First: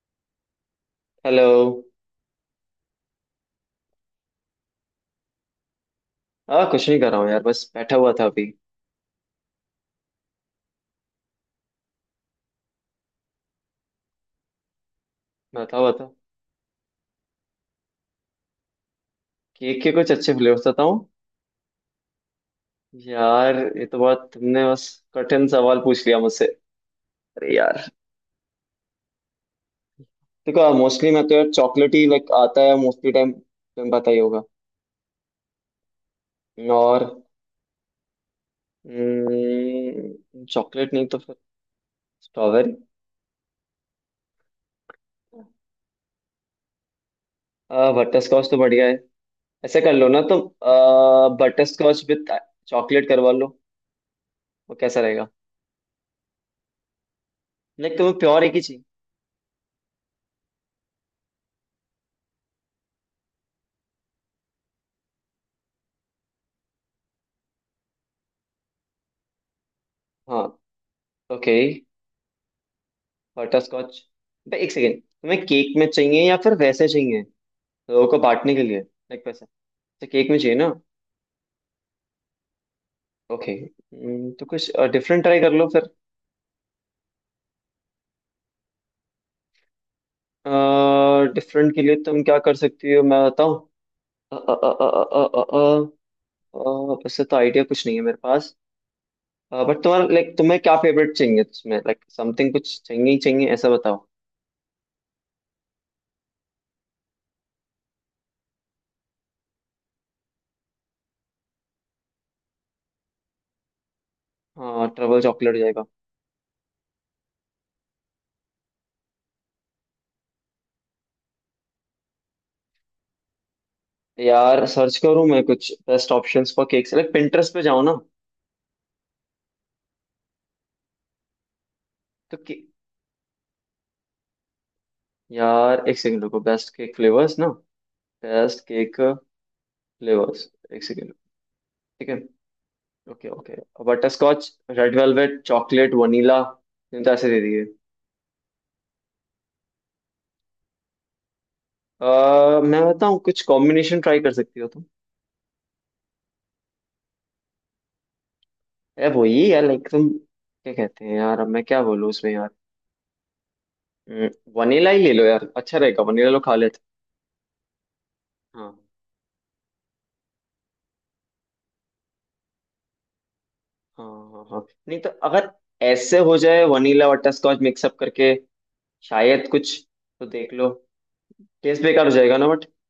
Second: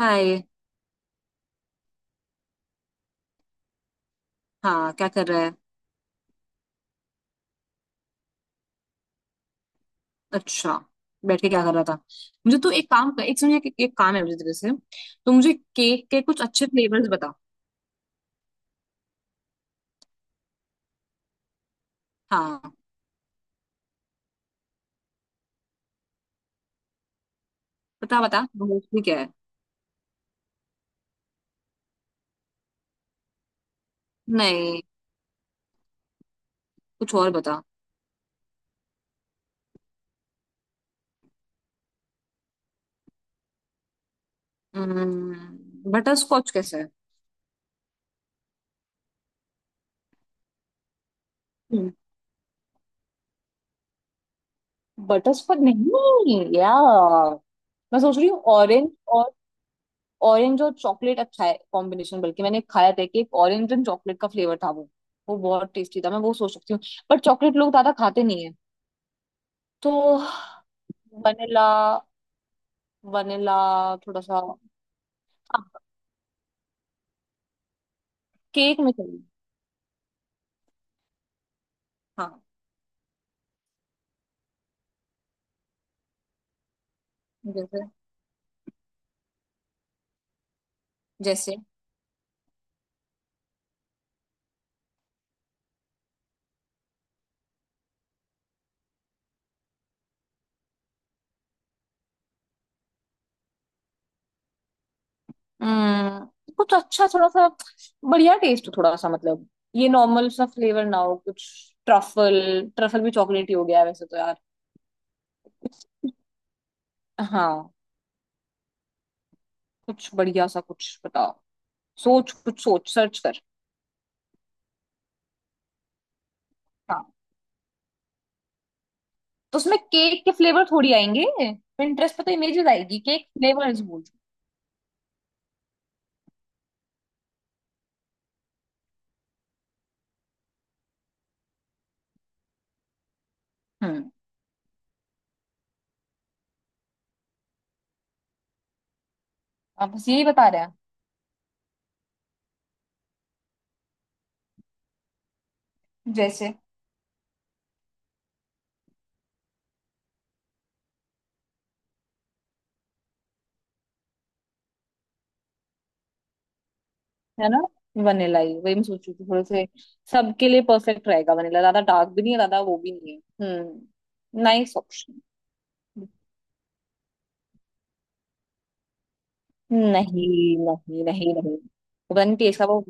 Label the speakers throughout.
Speaker 1: हाय।
Speaker 2: Hello.
Speaker 1: हाँ, क्या कर रहा है?
Speaker 2: हाँ कुछ नहीं कर रहा हूँ यार, बस बैठा हुआ था अभी।
Speaker 1: अच्छा, बैठ के क्या कर रहा था? मुझे तू एक काम कर, एक सुनिए, एक काम है मुझे तेरे से। तो मुझे
Speaker 2: बैठा हुआ
Speaker 1: केक
Speaker 2: था।
Speaker 1: के कुछ अच्छे फ्लेवर्स बता।
Speaker 2: केक के कुछ अच्छे फ्लेवर्स बताऊँ?
Speaker 1: हाँ,
Speaker 2: यार ये तो बात तुमने बस कठिन सवाल पूछ लिया मुझसे। अरे यार।
Speaker 1: बता बता मोस्टली क्या है।
Speaker 2: देखो मोस्टली मैं तो यार चॉकलेट ही लाइक आता है, मोस्टली टाइम तुम्हें पता ही होगा।
Speaker 1: नहीं,
Speaker 2: और
Speaker 1: कुछ और बता।
Speaker 2: चॉकलेट नहीं तो फिर स्ट्रॉबेरी।
Speaker 1: बटर स्कॉच कैसा है?
Speaker 2: बटर स्कॉच तो बढ़िया है। ऐसे कर लो ना तुम, बटर स्कॉच विद चॉकलेट करवा लो। वो कैसा रहेगा?
Speaker 1: बटर स्कॉच नहीं यार।
Speaker 2: नहीं,
Speaker 1: मैं
Speaker 2: तुम्हें
Speaker 1: सोच रही हूँ
Speaker 2: प्योर एक ही चाहिए।
Speaker 1: और ऑरेंज और चॉकलेट अच्छा है कॉम्बिनेशन। बल्कि मैंने खाया था कि एक ऑरेंज एंड चॉकलेट का फ्लेवर था वो। वो बहुत टेस्टी था, मैं वो सोच सकती हूँ। पर चॉकलेट लोग ज्यादा खाते नहीं है, तो
Speaker 2: हाँ। Okay.
Speaker 1: Vanilla. Vanilla
Speaker 2: butterscotch.
Speaker 1: थोड़ा सा।
Speaker 2: एक सेकेंड, तुम्हें
Speaker 1: हाँ,
Speaker 2: केक में चाहिए या फिर वैसे चाहिए? लोगों को बांटने के लिए,
Speaker 1: केक में चाहिए।
Speaker 2: लाइक वैसे। तो केक में चाहिए ना।
Speaker 1: हाँ।
Speaker 2: ओके। तो कुछ डिफरेंट ट्राई कर लो फिर।
Speaker 1: जैसे? जैसे?
Speaker 2: डिफरेंट के लिए तुम क्या कर सकती हो मैं बताऊँ। अ, अ, अ, अ, अ, अ, अ, अ, वैसे तो आइडिया कुछ नहीं है मेरे पास। बट तुम्हारा, लाइक तुम्हें क्या फेवरेट चाहिए उसमें, लाइक समथिंग कुछ चाहिए ही चाहिए ऐसा बताओ।
Speaker 1: हम्म, कुछ अच्छा, थोड़ा सा बढ़िया टेस्ट हो। थोड़ा सा मतलब ये नॉर्मल सा फ्लेवर ना हो कुछ। ट्रफल। ट्रफल भी चॉकलेट ही हो गया है वैसे तो यार।
Speaker 2: हाँ ट्रबल चॉकलेट जाएगा।
Speaker 1: कुछ, हाँ, कुछ बढ़िया सा कुछ बताओ। सोच, कुछ सोच, सर्च कर।
Speaker 2: यार सर्च करूँ मैं कुछ बेस्ट ऑप्शंस फॉर केक्स,
Speaker 1: हाँ,
Speaker 2: लाइक पिंटरेस्ट पे जाओ ना।
Speaker 1: तो उसमें केक के फ्लेवर थोड़ी आएंगे। पिंटरेस्ट पे तो
Speaker 2: तो
Speaker 1: इमेजेस आएगी केक फ्लेवर्स बोल।
Speaker 2: यार एक सेकंड रुको, बेस्ट केक फ्लेवर्स ना। Best cake flavours. एक सेकंड। ठीक है। Okay okay. Butter
Speaker 1: hmm.
Speaker 2: Scotch. Red velvet, chocolate, vanilla. तुम तो ऐसे दे दिए।
Speaker 1: आप बस यही बता रहे हैं।
Speaker 2: अह मैं बताऊँ कुछ कॉम्बिनेशन ट्राई कर सकती हो तुम।
Speaker 1: जैसे?
Speaker 2: यार वही यार, लाइक तुम क्या कहते हैं यार, अब मैं क्या बोलूँ उसमें यार। वनीला ही ले लो यार, अच्छा रहेगा, वनीला लो खा लेते।
Speaker 1: है ना। वनीला ही,
Speaker 2: हाँ
Speaker 1: वही मैं सोचू थी थोड़े से। सबके लिए परफेक्ट रहेगा वनीला। ज्यादा डार्क भी नहीं है, ज्यादा वो भी नहीं है।
Speaker 2: हाँ
Speaker 1: हम्म,
Speaker 2: हाँ हाँ।
Speaker 1: नाइस
Speaker 2: नहीं तो
Speaker 1: ऑप्शन।
Speaker 2: अगर ऐसे हो जाए वनीला बटर स्कॉच मिक्सअप करके, शायद कुछ। तो
Speaker 1: नहीं।
Speaker 2: देख लो।
Speaker 1: नहीं नहीं नहीं।
Speaker 2: टेस्ट बेकार हो
Speaker 1: पता नहीं
Speaker 2: जाएगा ना।
Speaker 1: टेस्ट का वो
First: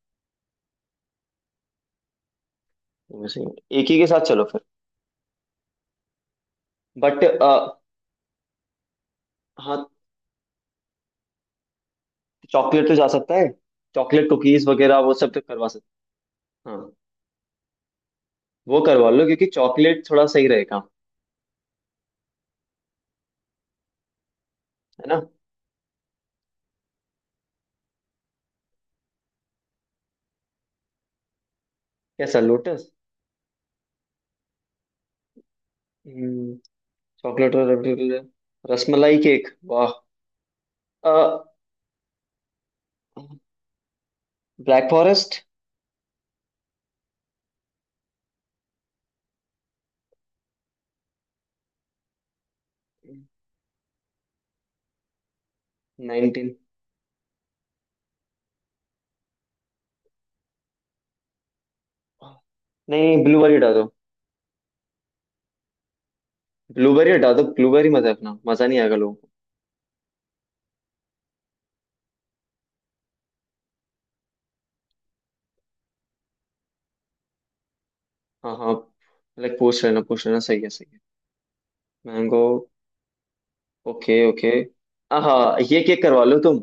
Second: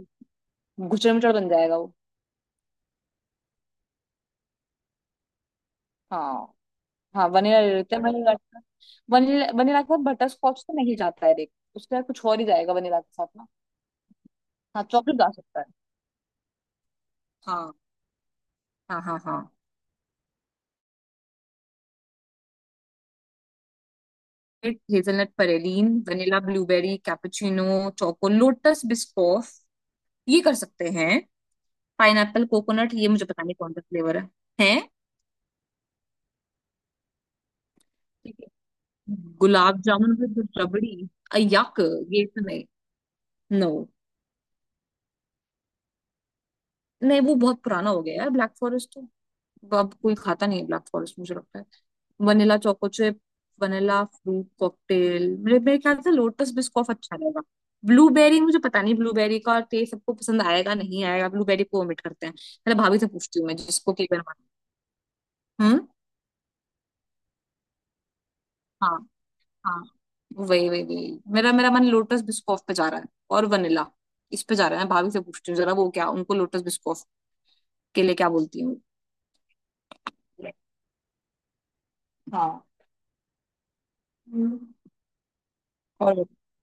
Speaker 1: गुचड़ मुचड़ बन जाएगा वो।
Speaker 2: वैसे एक ही के साथ चलो फिर।
Speaker 1: हाँ।
Speaker 2: बट
Speaker 1: हाँ, वनीला ले लेते हैं, वनीला का। वनीला, वनीला
Speaker 2: हाँ,
Speaker 1: के साथ बटर स्कॉच तो नहीं जाता है देख, उसके साथ कुछ और ही जाएगा
Speaker 2: चॉकलेट तो
Speaker 1: वनीला
Speaker 2: जा
Speaker 1: के साथ
Speaker 2: सकता
Speaker 1: ना।
Speaker 2: है। चॉकलेट कुकीज
Speaker 1: हाँ,
Speaker 2: वगैरह वो
Speaker 1: चॉकलेट जा
Speaker 2: सब तो
Speaker 1: सकता है।
Speaker 2: करवा सकते। हाँ।
Speaker 1: हाँ
Speaker 2: वो
Speaker 1: हाँ
Speaker 2: करवा
Speaker 1: हाँ।
Speaker 2: लो
Speaker 1: हाँ,
Speaker 2: क्योंकि चॉकलेट थोड़ा सही रहेगा। है ना।
Speaker 1: Hazelnut praline, vanilla, blueberry, cappuccino, choco Lotus Biscoff, ये कर सकते हैं।
Speaker 2: कैसा
Speaker 1: पाइनएप्पल
Speaker 2: लोटस?
Speaker 1: कोकोनट, ये मुझे पता नहीं कौन सा फ्लेवर है। है।
Speaker 2: चॉकलेट। और
Speaker 1: ठीक है।
Speaker 2: रसमलाई केक।
Speaker 1: गुलाब
Speaker 2: वाह।
Speaker 1: जामुन विद रबड़ी? यक। ये तो नहीं। नो।
Speaker 2: Black forest.
Speaker 1: नहीं, वो बहुत पुराना हो गया है ब्लैक फॉरेस्ट, तो अब कोई खाता नहीं है ब्लैक फॉरेस्ट मुझे लगता है। Vanilla choco chip, vanilla fruit cocktail, मेरे मेरे ख्याल से लोटस
Speaker 2: नाइनटीन।
Speaker 1: बिस्कॉफ अच्छा रहेगा। ब्लूबेरी मुझे पता नहीं ब्लूबेरी का टेस्ट सबको पसंद आएगा नहीं आएगा, ब्लूबेरी को omit करते हैं। मेरे भाभी
Speaker 2: नहीं
Speaker 1: से
Speaker 2: नहीं,
Speaker 1: पूछती हूँ मैं,
Speaker 2: ब्लूबेरी हटा दो।
Speaker 1: जिसको केक बनाना। हम्म।
Speaker 2: ब्लूबेरी हटा दो, ब्लूबेरी मत रखना, मजा नहीं
Speaker 1: हाँ
Speaker 2: आएगा लोगों को।
Speaker 1: हाँ। वही वही वही, मेरा मेरा मन लोटस बिस्कॉफ पे जा रहा है और वनीला, इस पे जा रहा है। मैं भाभी से पूछती हूँ जरा वो क्या, उनको लोटस बिस्कॉफ के लिए क्या
Speaker 2: हाँ
Speaker 1: बोलती
Speaker 2: हाँ,
Speaker 1: हूँ।
Speaker 2: लाइक पूछ लेना पूछ लेना, सही है सही है। मैंगो।
Speaker 1: हाँ।
Speaker 2: Okay okay.
Speaker 1: हम्म।
Speaker 2: हाँ, ये केक
Speaker 1: और
Speaker 2: करवा लो तुम।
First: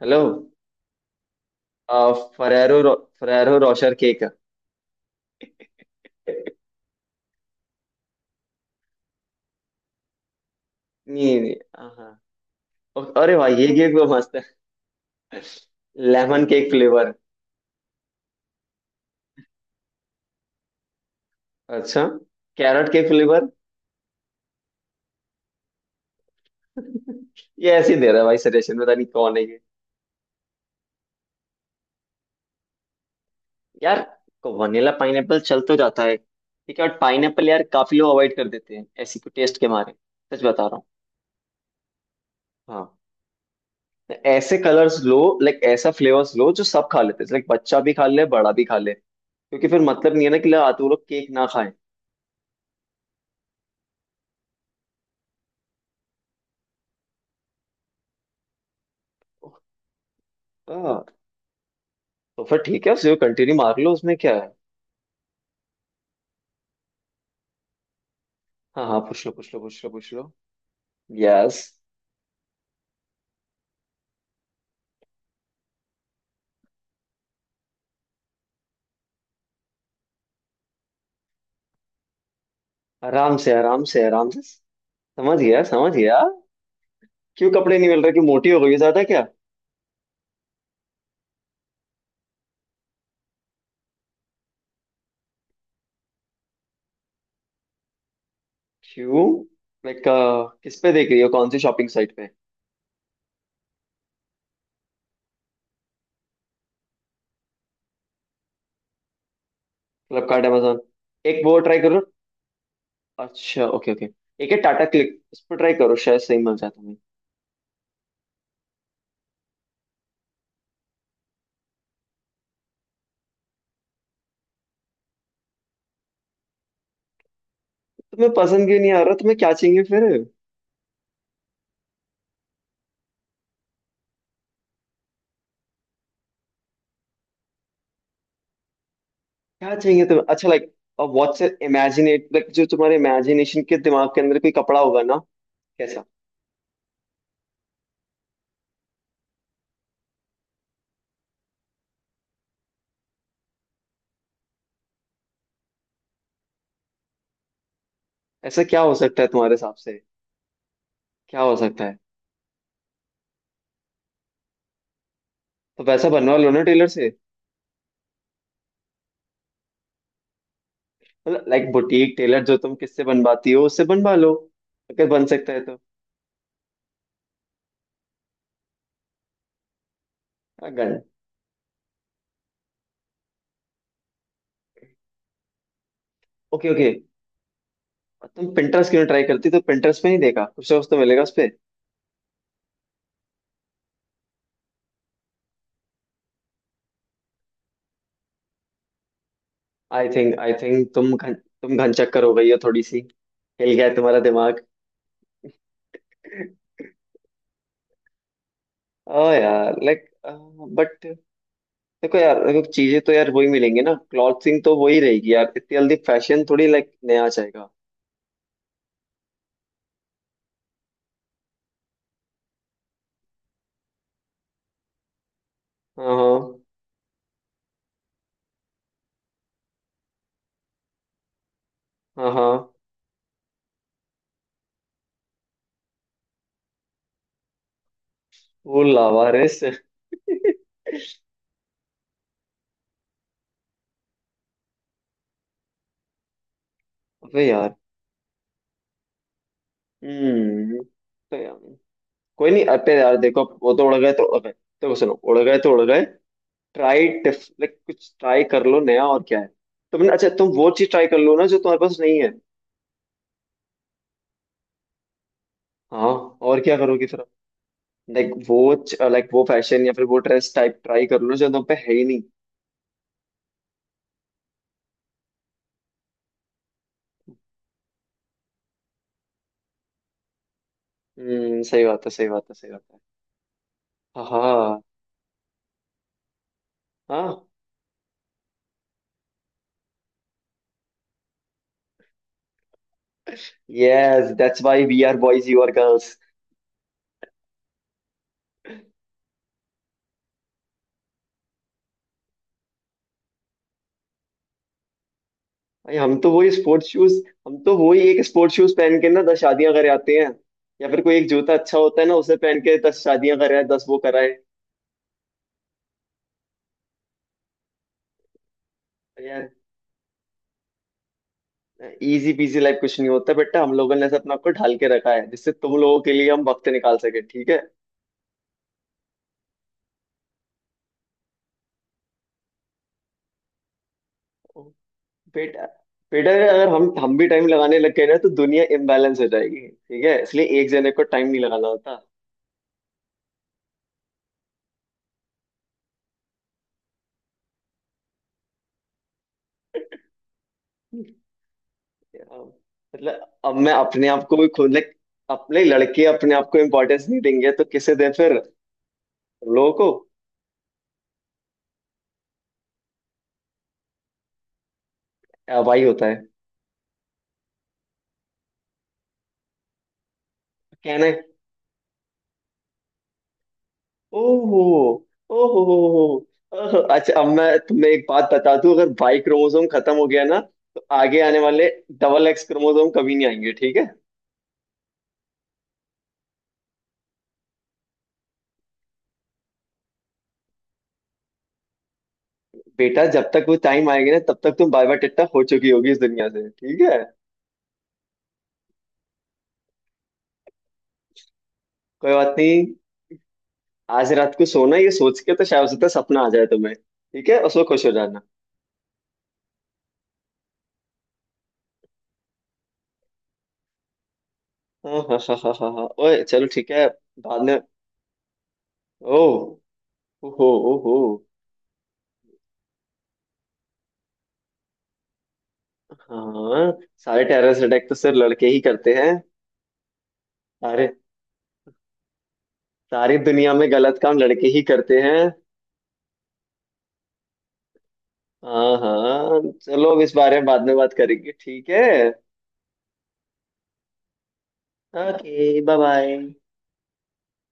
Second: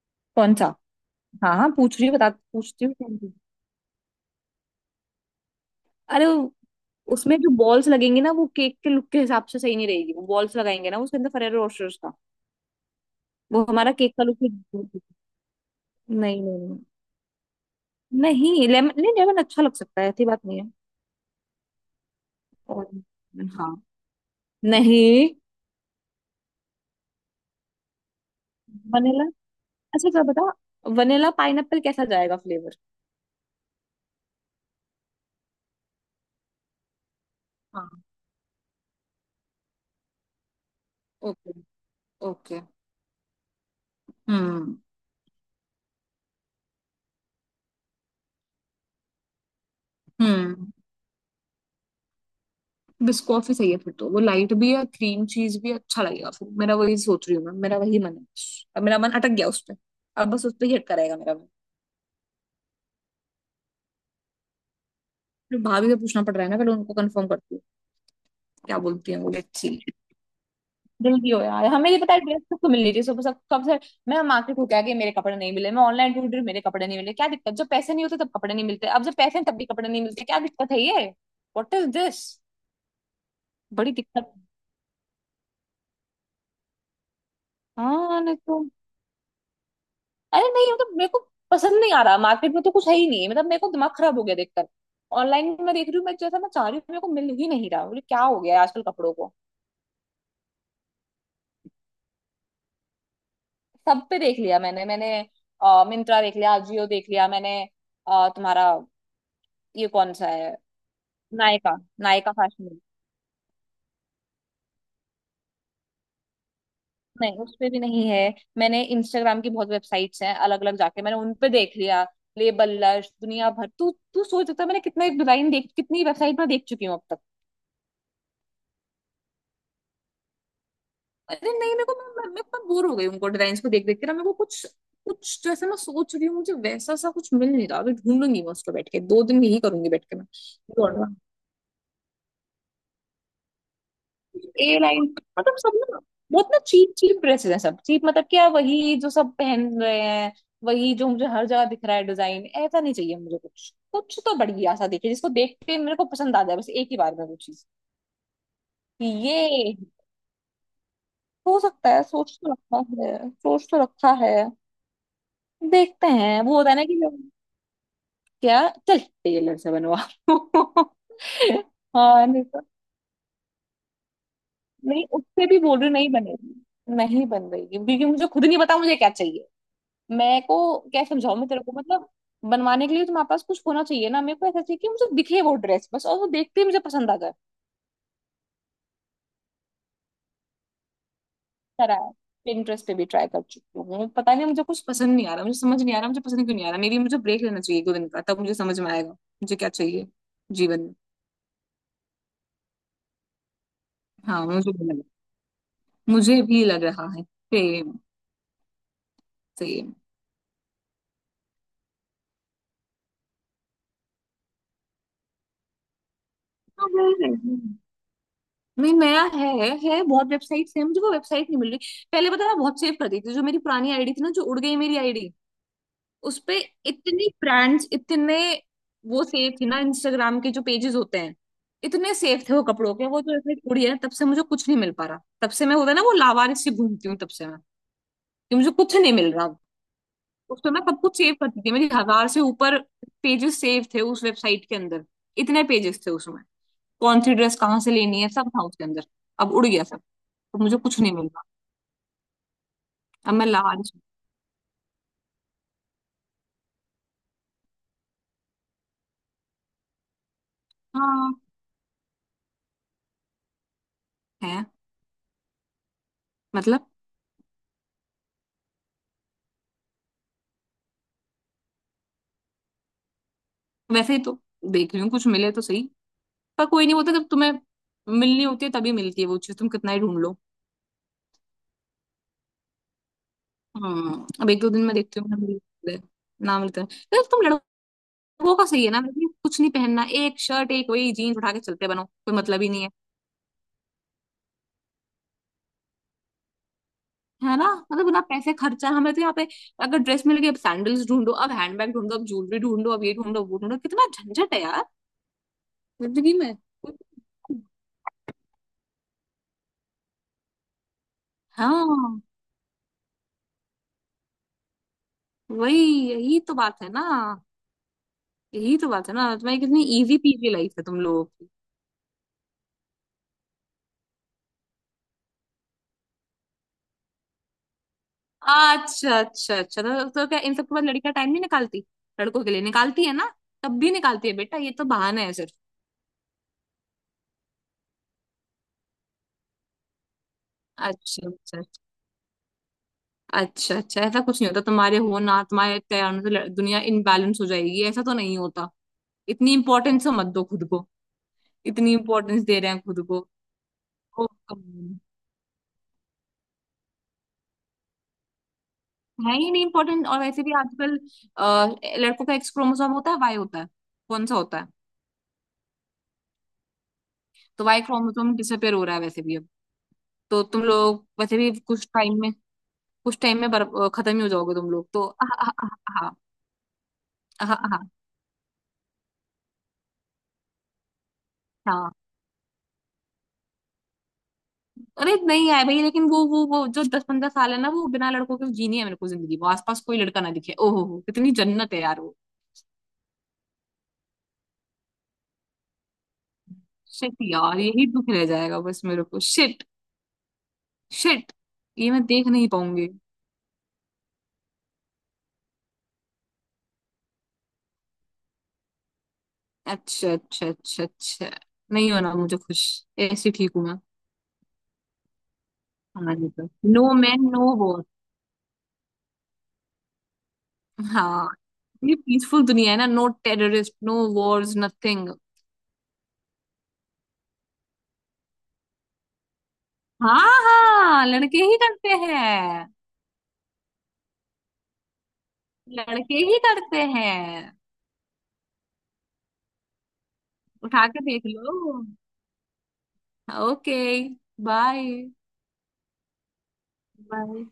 Speaker 2: हेलो।
Speaker 1: कौन सा? हाँ हाँ, पूछ रही
Speaker 2: आ,
Speaker 1: हूँ बता,
Speaker 2: फरेरो
Speaker 1: पूछती हूँ
Speaker 2: रो,
Speaker 1: कौन सी?
Speaker 2: Ferrero Rocher cake.
Speaker 1: अरे वो- उसमें जो बॉल्स लगेंगे ना, वो केक के लुक के हिसाब से सही नहीं रहेगी। वो बॉल्स लगाएंगे ना उसके अंदर
Speaker 2: नहीं नहीं,
Speaker 1: फरेरो रोस्टर्स
Speaker 2: हाँ।
Speaker 1: का।
Speaker 2: अरे भाई
Speaker 1: वो
Speaker 2: ये
Speaker 1: हमारा
Speaker 2: केक तो
Speaker 1: केक का
Speaker 2: मस्त
Speaker 1: लुक
Speaker 2: है।
Speaker 1: ही। नहीं
Speaker 2: लेमन केक
Speaker 1: नहीं।
Speaker 2: फ्लेवर।
Speaker 1: नहीं लेमन, नहीं लेमन अच्छा लग सकता है ऐसी बात नहीं है।
Speaker 2: अच्छा।
Speaker 1: और,
Speaker 2: कैरेट केक फ्लेवर।
Speaker 1: हाँ। नहीं।
Speaker 2: ये ऐसे ही दे रहा है भाई सजेशन, पता नहीं
Speaker 1: वनीला,
Speaker 2: कौन है ये।
Speaker 1: अच्छा क्या बता, वनीला पाइनएप्पल कैसा जाएगा फ्लेवर?
Speaker 2: यार को वनीला पाइनएप्पल चल तो जाता है। ठीक है, और पाइनएप्पल यार
Speaker 1: हाँ।
Speaker 2: काफी लोग अवॉइड कर देते हैं, ऐसी को टेस्ट के मारे। सच बता रहा हूँ।
Speaker 1: Okay okay.
Speaker 2: हाँ। तो ऐसे
Speaker 1: हम्म।
Speaker 2: कलर्स लो। लाइक ऐसा फ्लेवर्स लो जो सब खा लेते हैं, लाइक बच्चा भी खा ले बड़ा भी खा ले। क्योंकि फिर मतलब नहीं है ना कि
Speaker 1: हम्म,
Speaker 2: ला तो लोग केक ना खाएं।
Speaker 1: बिस्कॉफी सही है फिर, तो वो लाइट भी है, क्रीम चीज भी है, अच्छा लगेगा फिर। मेरा वही, सोच रही हूँ मैं, मेरा वही मन है। अब मेरा मन अटक गया
Speaker 2: ओह।
Speaker 1: उस पे। अब बस उस पे ही अटका
Speaker 2: हाँ
Speaker 1: रहेगा मेरा मन।
Speaker 2: तो फिर ठीक है, उसे कंटिन्यू मार लो, उसमें क्या है।
Speaker 1: फिर भाभी से पूछना पड़ रहा है ना, पहले उनको कंफर्म करती हूँ क्या
Speaker 2: हाँ हाँ,
Speaker 1: बोलती है
Speaker 2: पूछ
Speaker 1: वो।
Speaker 2: लो पूछ लो
Speaker 1: लेट्स,
Speaker 2: पूछ लो पूछ लो।
Speaker 1: दिल की हो
Speaker 2: यस।
Speaker 1: यार। हमें ये पता है ड्रेस सबको मिलनी चाहिए सुबह, सब कब से। मैं मार्केट होके आ गई, मेरे कपड़े नहीं मिले। मैं ऑनलाइन ढूंढ रही हूँ, मेरे कपड़े नहीं मिले। क्या दिक्कत, जब पैसे नहीं होते तब कपड़े नहीं मिलते, अब जब पैसे हैं तब भी कपड़े नहीं मिलते। क्या दिक्कत है ये, व्हाट इज दिस,
Speaker 2: आराम से आराम
Speaker 1: बड़ी
Speaker 2: से आराम
Speaker 1: दिक्कत।
Speaker 2: से। समझ गया समझ गया। क्यों कपड़े नहीं मिल रहे?
Speaker 1: हाँ
Speaker 2: क्यों,
Speaker 1: नहीं
Speaker 2: मोटी
Speaker 1: तो।
Speaker 2: हो गई हो ज्यादा क्या?
Speaker 1: अरे नहीं, मतलब मेरे को पसंद नहीं आ रहा। मार्केट में तो कुछ है ही नहीं, मतलब मेरे को दिमाग खराब हो गया देखकर। ऑनलाइन में देख रही हूँ मैं, जैसा मैं चाह रही हूँ मेरे को मिल ही नहीं रहा। बोले क्या हो गया है आजकल कपड़ों
Speaker 2: क्यों,
Speaker 1: को।
Speaker 2: लाइक किस पे देख रही हो, कौन सी शॉपिंग साइट पे?
Speaker 1: सब पे देख लिया मैंने मैंने। मिंत्रा देख लिया, अजियो देख लिया मैंने। तुम्हारा ये कौन सा
Speaker 2: फ्लिपकार्ट,
Speaker 1: है,
Speaker 2: Amazon, एक वो
Speaker 1: नायका,
Speaker 2: ट्राई करो।
Speaker 1: Nykaa fashion week?
Speaker 2: अच्छा ओके ओके। एक है टाटा क्लिक, उस पर ट्राई करो शायद सही मिल जाए तुम्हें।
Speaker 1: नहीं, उस पे भी नहीं है। मैंने इंस्टाग्राम की बहुत वेबसाइट्स हैं अलग अलग जाके मैंने उन पे देख लिया। लेबल लश दुनिया भर, तू तू सोच सकता है मैंने कितना डिजाइन देख, कितनी वेबसाइट में देख चुकी हूँ अब तक।
Speaker 2: तुम्हें पसंद क्यों नहीं आ रहा? तुम्हें क्या चाहिए फिर?
Speaker 1: अरे नहीं, मेरे को, मैं बोर हो गई उनको डिजाइन को देख देख के ना। मेरे को कुछ, कुछ जैसे मैं सोच रही हूँ मुझे वैसा सा कुछ मिल नहीं रहा। अभी ढूंढूंगी मैं उसको, बैठ के दो दिन यही
Speaker 2: क्या
Speaker 1: करूंगी बैठ
Speaker 2: चाहिए
Speaker 1: के मैं।
Speaker 2: तुम्हें, अच्छा लाइक व्हाट्स इमेजिनेट, लाइक जो तुम्हारे इमेजिनेशन के दिमाग के अंदर कोई
Speaker 1: ए
Speaker 2: कपड़ा
Speaker 1: लाइन,
Speaker 2: होगा ना।
Speaker 1: मतलब सब ना
Speaker 2: कैसा?
Speaker 1: बहुत ना चीप चीप ड्रेसेस हैं सब, चीप मतलब क्या, वही जो सब पहन रहे हैं, वही जो मुझे हर जगह दिख रहा है डिजाइन। ऐसा नहीं चाहिए मुझे, कुछ कुछ तो बढ़िया सा दिखे जिसको देख के मेरे को पसंद आ जाए बस एक ही बार में वो चीज।
Speaker 2: ऐसा क्या हो
Speaker 1: कि
Speaker 2: सकता है
Speaker 1: ये
Speaker 2: तुम्हारे हिसाब से? क्या हो
Speaker 1: हो
Speaker 2: सकता
Speaker 1: सकता
Speaker 2: है?
Speaker 1: है, सोच तो रखा है, सोच तो रखा है।
Speaker 2: तो
Speaker 1: देखते
Speaker 2: वैसा बनवा
Speaker 1: हैं,
Speaker 2: लो
Speaker 1: वो
Speaker 2: ना
Speaker 1: होता है ना
Speaker 2: टेलर
Speaker 1: कि
Speaker 2: से।
Speaker 1: जब। क्या? चल टेलर से बनवा लो।
Speaker 2: मतलब लाइक बुटीक
Speaker 1: हाँ नहीं
Speaker 2: टेलर, जो
Speaker 1: तो।
Speaker 2: तुम किससे बनवाती हो उससे बनवा लो।
Speaker 1: नहीं,
Speaker 2: अगर बन
Speaker 1: उससे
Speaker 2: सकता
Speaker 1: भी
Speaker 2: है
Speaker 1: बोल
Speaker 2: तो।
Speaker 1: रही हूँ, नहीं बनेगी। नहीं बन रही क्योंकि मुझे खुद नहीं पता मुझे क्या चाहिए। मैं को
Speaker 2: हाँ,
Speaker 1: क्या
Speaker 2: गन।
Speaker 1: समझाऊं मैं तेरे को, मतलब बनवाने के लिए तुम्हारे पास कुछ होना चाहिए ना। मेरे को ऐसा चाहिए कि मुझे दिखे वो ड्रेस बस, और वो देखते ही
Speaker 2: ओके
Speaker 1: मुझे
Speaker 2: ओके।
Speaker 1: पसंद आ जाए।
Speaker 2: तुम पिंटरेस्ट क्यों ट्राई करती? तो पिंटरेस्ट पे नहीं देखा? कुछ ना कुछ तो मिलेगा उस पे।
Speaker 1: करा है, Pinterest पे भी ट्राई कर चुकी हूँ। पता नहीं मुझे कुछ पसंद नहीं आ रहा। मुझे समझ नहीं आ रहा मुझे पसंद क्यों नहीं आ रहा। मेरी, मुझे ब्रेक लेना चाहिए दो दिन का, तब मुझे समझ में आएगा मुझे क्या चाहिए
Speaker 2: आई थिंक आई
Speaker 1: जीवन
Speaker 2: थिंक
Speaker 1: में।
Speaker 2: तुम घन चक्कर हो गई हो थोड़ी सी। हिल गया है तुम्हारा
Speaker 1: हाँ,
Speaker 2: दिमाग।
Speaker 1: मुझे भी लग रहा है। सेम।
Speaker 2: ओ यार,
Speaker 1: सेम।
Speaker 2: लाइक बट देखो यार, देखो चीजें तो यार वही मिलेंगी ना, क्लॉथिंग तो वही रहेगी यार, इतनी जल्दी फैशन थोड़ी लाइक नया आ जाएगा।
Speaker 1: नहीं, नया है बहुत वेबसाइट्स है, मुझे वो वेबसाइट नहीं मिल रही। पहले पता है मैं बहुत सेव कर देती थी जो मेरी पुरानी आईडी थी ना जो उड़ गई मेरी आईडी।
Speaker 2: हाँ
Speaker 1: उसपे
Speaker 2: हाँ
Speaker 1: इतनी ब्रांड्स, इतने वो सेफ थी ना इंस्टाग्राम के जो पेजेस होते हैं, इतने
Speaker 2: हाँ
Speaker 1: सेफ
Speaker 2: हाँ।
Speaker 1: थे वो कपड़ों के। वो जो इसने छोड़ी है ना, तब से मुझे कुछ नहीं मिल पा रहा। तब से मैं, होता है ना वो लावारिस सी घूमती हूँ तब से मैं, कि मुझे
Speaker 2: वो
Speaker 1: कुछ नहीं मिल रहा।
Speaker 2: लावारिस।
Speaker 1: उस तो मैं सब कुछ सेव करती थी, मेरी हजार से ऊपर पेजेस सेव थे उस वेबसाइट के अंदर। इतने पेजेस थे उसमें, कौन सी
Speaker 2: अबे
Speaker 1: ड्रेस
Speaker 2: यार।
Speaker 1: कहाँ से लेनी है सब था उसके अंदर। अब उड़ गया सब, तो मुझे
Speaker 2: हम्म।
Speaker 1: कुछ नहीं मिल
Speaker 2: तो
Speaker 1: रहा।
Speaker 2: यार कोई नहीं, अबे यार
Speaker 1: अब
Speaker 2: देखो,
Speaker 1: मैं
Speaker 2: वो तो
Speaker 1: लावारिस
Speaker 2: उड़
Speaker 1: हूँ।
Speaker 2: गए तो उड़ गए, देखो सुनो, उड़ गए तो उड़ गए। ट्राई टिफ, लाइक कुछ ट्राई कर लो नया और क्या है। तुमने, अच्छा तुम वो चीज ट्राई कर
Speaker 1: हाँ।
Speaker 2: लो ना जो तुम्हारे पास नहीं है।
Speaker 1: है।
Speaker 2: हाँ। और क्या
Speaker 1: मतलब
Speaker 2: करोगी फिर? लाइक वो लाइक वो फैशन या फिर वो ड्रेस टाइप ट्राई कर लो जो तुम पे है ही नहीं।
Speaker 1: वैसे ही तो देख रही हूँ, कुछ मिले तो सही। पर कोई नहीं, बोलता जब तुम्हें मिलनी होती है तभी मिलती है वो चीज, तुम कितना ही ढूंढ लो।
Speaker 2: सही बात है सही बात है सही बात है।
Speaker 1: हम्म, अब एक दो
Speaker 2: हाँ
Speaker 1: दिन में देखती हूँ, ना मिलते हैं, ना मिलते हैं। यार तुम
Speaker 2: हाँ।
Speaker 1: लड़कों का सही है ना, मतलब कुछ नहीं पहनना, एक शर्ट एक वही जीन्स उठा के चलते बनो, कोई मतलब ही नहीं है।
Speaker 2: Yes, that's why we are boys, you are girls.
Speaker 1: है ना। मतलब बिना पैसे खर्चा, हमें तो यहाँ पे अगर ड्रेस मिल गई अब सैंडल्स ढूंढो अब हैंडबैग ढूंढो अब ज्वेलरी ढूंढो अब ये ढूंढो वो ढूंढो, कितना झंझट है यार
Speaker 2: भाई हम तो
Speaker 1: जिंदगी
Speaker 2: वही
Speaker 1: में।
Speaker 2: Sports shoes. हम तो वही एक स्पोर्ट्स शूज पहन के ना दस शादियां करे आते हैं। या फिर कोई एक जूता अच्छा होता है ना,
Speaker 1: हाँ,
Speaker 2: उसे पहन के दस शादियां कराए दस वो कराए।
Speaker 1: वही, यही तो बात है ना, यही तो बात है ना।
Speaker 2: यार,
Speaker 1: तुम्हारी कितनी इजी पीजी लाइफ है तुम लोगों।
Speaker 2: इजी पीजी लाइफ कुछ नहीं होता बेटा, हम लोगों ने ऐसे अपने आप को ढाल के रखा है जिससे तुम लोगों के लिए हम वक्त निकाल सके, ठीक है।
Speaker 1: अच्छा अच्छा अच्छा, तो क्या इन सब के बाद लड़कियां टाइम नहीं निकालती? लड़कों के लिए निकालती है ना, तब भी निकालती है। बेटा ये तो बहाना है सिर्फ।
Speaker 2: बेटा बेटा, अगर हम भी टाइम लगाने लग गए ना, तो दुनिया इम्बैलेंस हो जाएगी, ठीक है, इसलिए एक जने को
Speaker 1: अच्छा
Speaker 2: टाइम नहीं
Speaker 1: अच्छा
Speaker 2: लगाना होता।
Speaker 1: अच्छा अच्छा, ऐसा कुछ नहीं होता तुम्हारे। हो ना, तुम्हारे तैयार होने से लड़- दुनिया इनबैलेंस हो जाएगी ऐसा तो नहीं होता। इतनी इंपॉर्टेंस मत दो खुद को, इतनी इंपॉर्टेंस दे रहे हैं खुद को।
Speaker 2: मतलब अब मैं अपने
Speaker 1: ओ,
Speaker 2: आप को भी खुद like,
Speaker 1: कम।
Speaker 2: अपने लड़के अपने आप को इम्पोर्टेंस नहीं देंगे तो किसे दे फिर हम
Speaker 1: है ही नहीं
Speaker 2: लोगों को।
Speaker 1: इम्पोर्टेंट, और वैसे भी आजकल लड़कों का एक्स क्रोमोसोम होता है, वाई होता है, कौन सा होता है।
Speaker 2: भाई होता है।
Speaker 1: तो वाई क्रोमोसोम डिसअपेयर हो रहा है वैसे भी अब, तो तुम लोग
Speaker 2: कहना है।
Speaker 1: वैसे भी कुछ टाइम में, कुछ टाइम में बर- खत्म ही हो जाओगे
Speaker 2: ओहो
Speaker 1: तुम लोग तो। आहा,
Speaker 2: ओहो
Speaker 1: आहा, आहा,
Speaker 2: ओहो। अच्छा, अब मैं
Speaker 1: आहा, आहा।
Speaker 2: तुम्हें एक बात बता दूं, अगर भाई क्रोमोसोम खत्म हो गया ना, तो आगे आने वाले
Speaker 1: हाँ,
Speaker 2: डबल एक्स क्रोमोसोम कभी नहीं आएंगे, ठीक है।
Speaker 1: अरे नहीं आए भाई, लेकिन वो जो 10-15 साल है ना, वो बिना लड़कों के जीनी है मेरे को जिंदगी। वो आसपास कोई लड़का ना दिखे, ओहो हो कितनी जन्नत है यार वो।
Speaker 2: बेटा, जब तक वो टाइम आएगी ना, तब तक तुम बाय बाय टिट्टा हो चुकी होगी इस दुनिया से, ठीक है।
Speaker 1: शिट यार, यही दुख रह जाएगा बस मेरे को, शिट, शिट, ये मैं
Speaker 2: कोई
Speaker 1: देख
Speaker 2: बात
Speaker 1: नहीं
Speaker 2: नहीं।
Speaker 1: पाऊंगी।
Speaker 2: आज रात को सोना ये सोच के, तो शायद हो सकता है सपना आ जाए तुम्हें, ठीक है, उसको खुश हो जाना।
Speaker 1: अच्छा अच्छा अच्छा अच्छा, नहीं होना मुझे खुश, ऐसे ठीक हूं मैं।
Speaker 2: हाँ हाँ हाँ हाँ हाँ हाँ,
Speaker 1: हाँ
Speaker 2: ओए
Speaker 1: नहीं
Speaker 2: चलो
Speaker 1: तो,
Speaker 2: ठीक है।
Speaker 1: नो मैन
Speaker 2: बाद
Speaker 1: नो
Speaker 2: में।
Speaker 1: वॉर।
Speaker 2: ओह। ओहो ओहो।
Speaker 1: हाँ, ये पीसफुल दुनिया है ना, no terrorist, no wars, nothing.
Speaker 2: हाँ। सारे टेररिस्ट अटैक तो सिर्फ लड़के ही करते हैं।
Speaker 1: हाँ,
Speaker 2: अरे,
Speaker 1: हाँ लड़के ही करते हैं,
Speaker 2: सारी दुनिया में गलत काम लड़के ही करते हैं।
Speaker 1: लड़के ही करते हैं।
Speaker 2: हाँ हाँ, चलो अब इस बारे में बाद में
Speaker 1: उठा
Speaker 2: बात
Speaker 1: के देख
Speaker 2: करेंगे, ठीक
Speaker 1: लो।
Speaker 2: है।
Speaker 1: Okay, bye
Speaker 2: okay bye bye.
Speaker 1: Bye.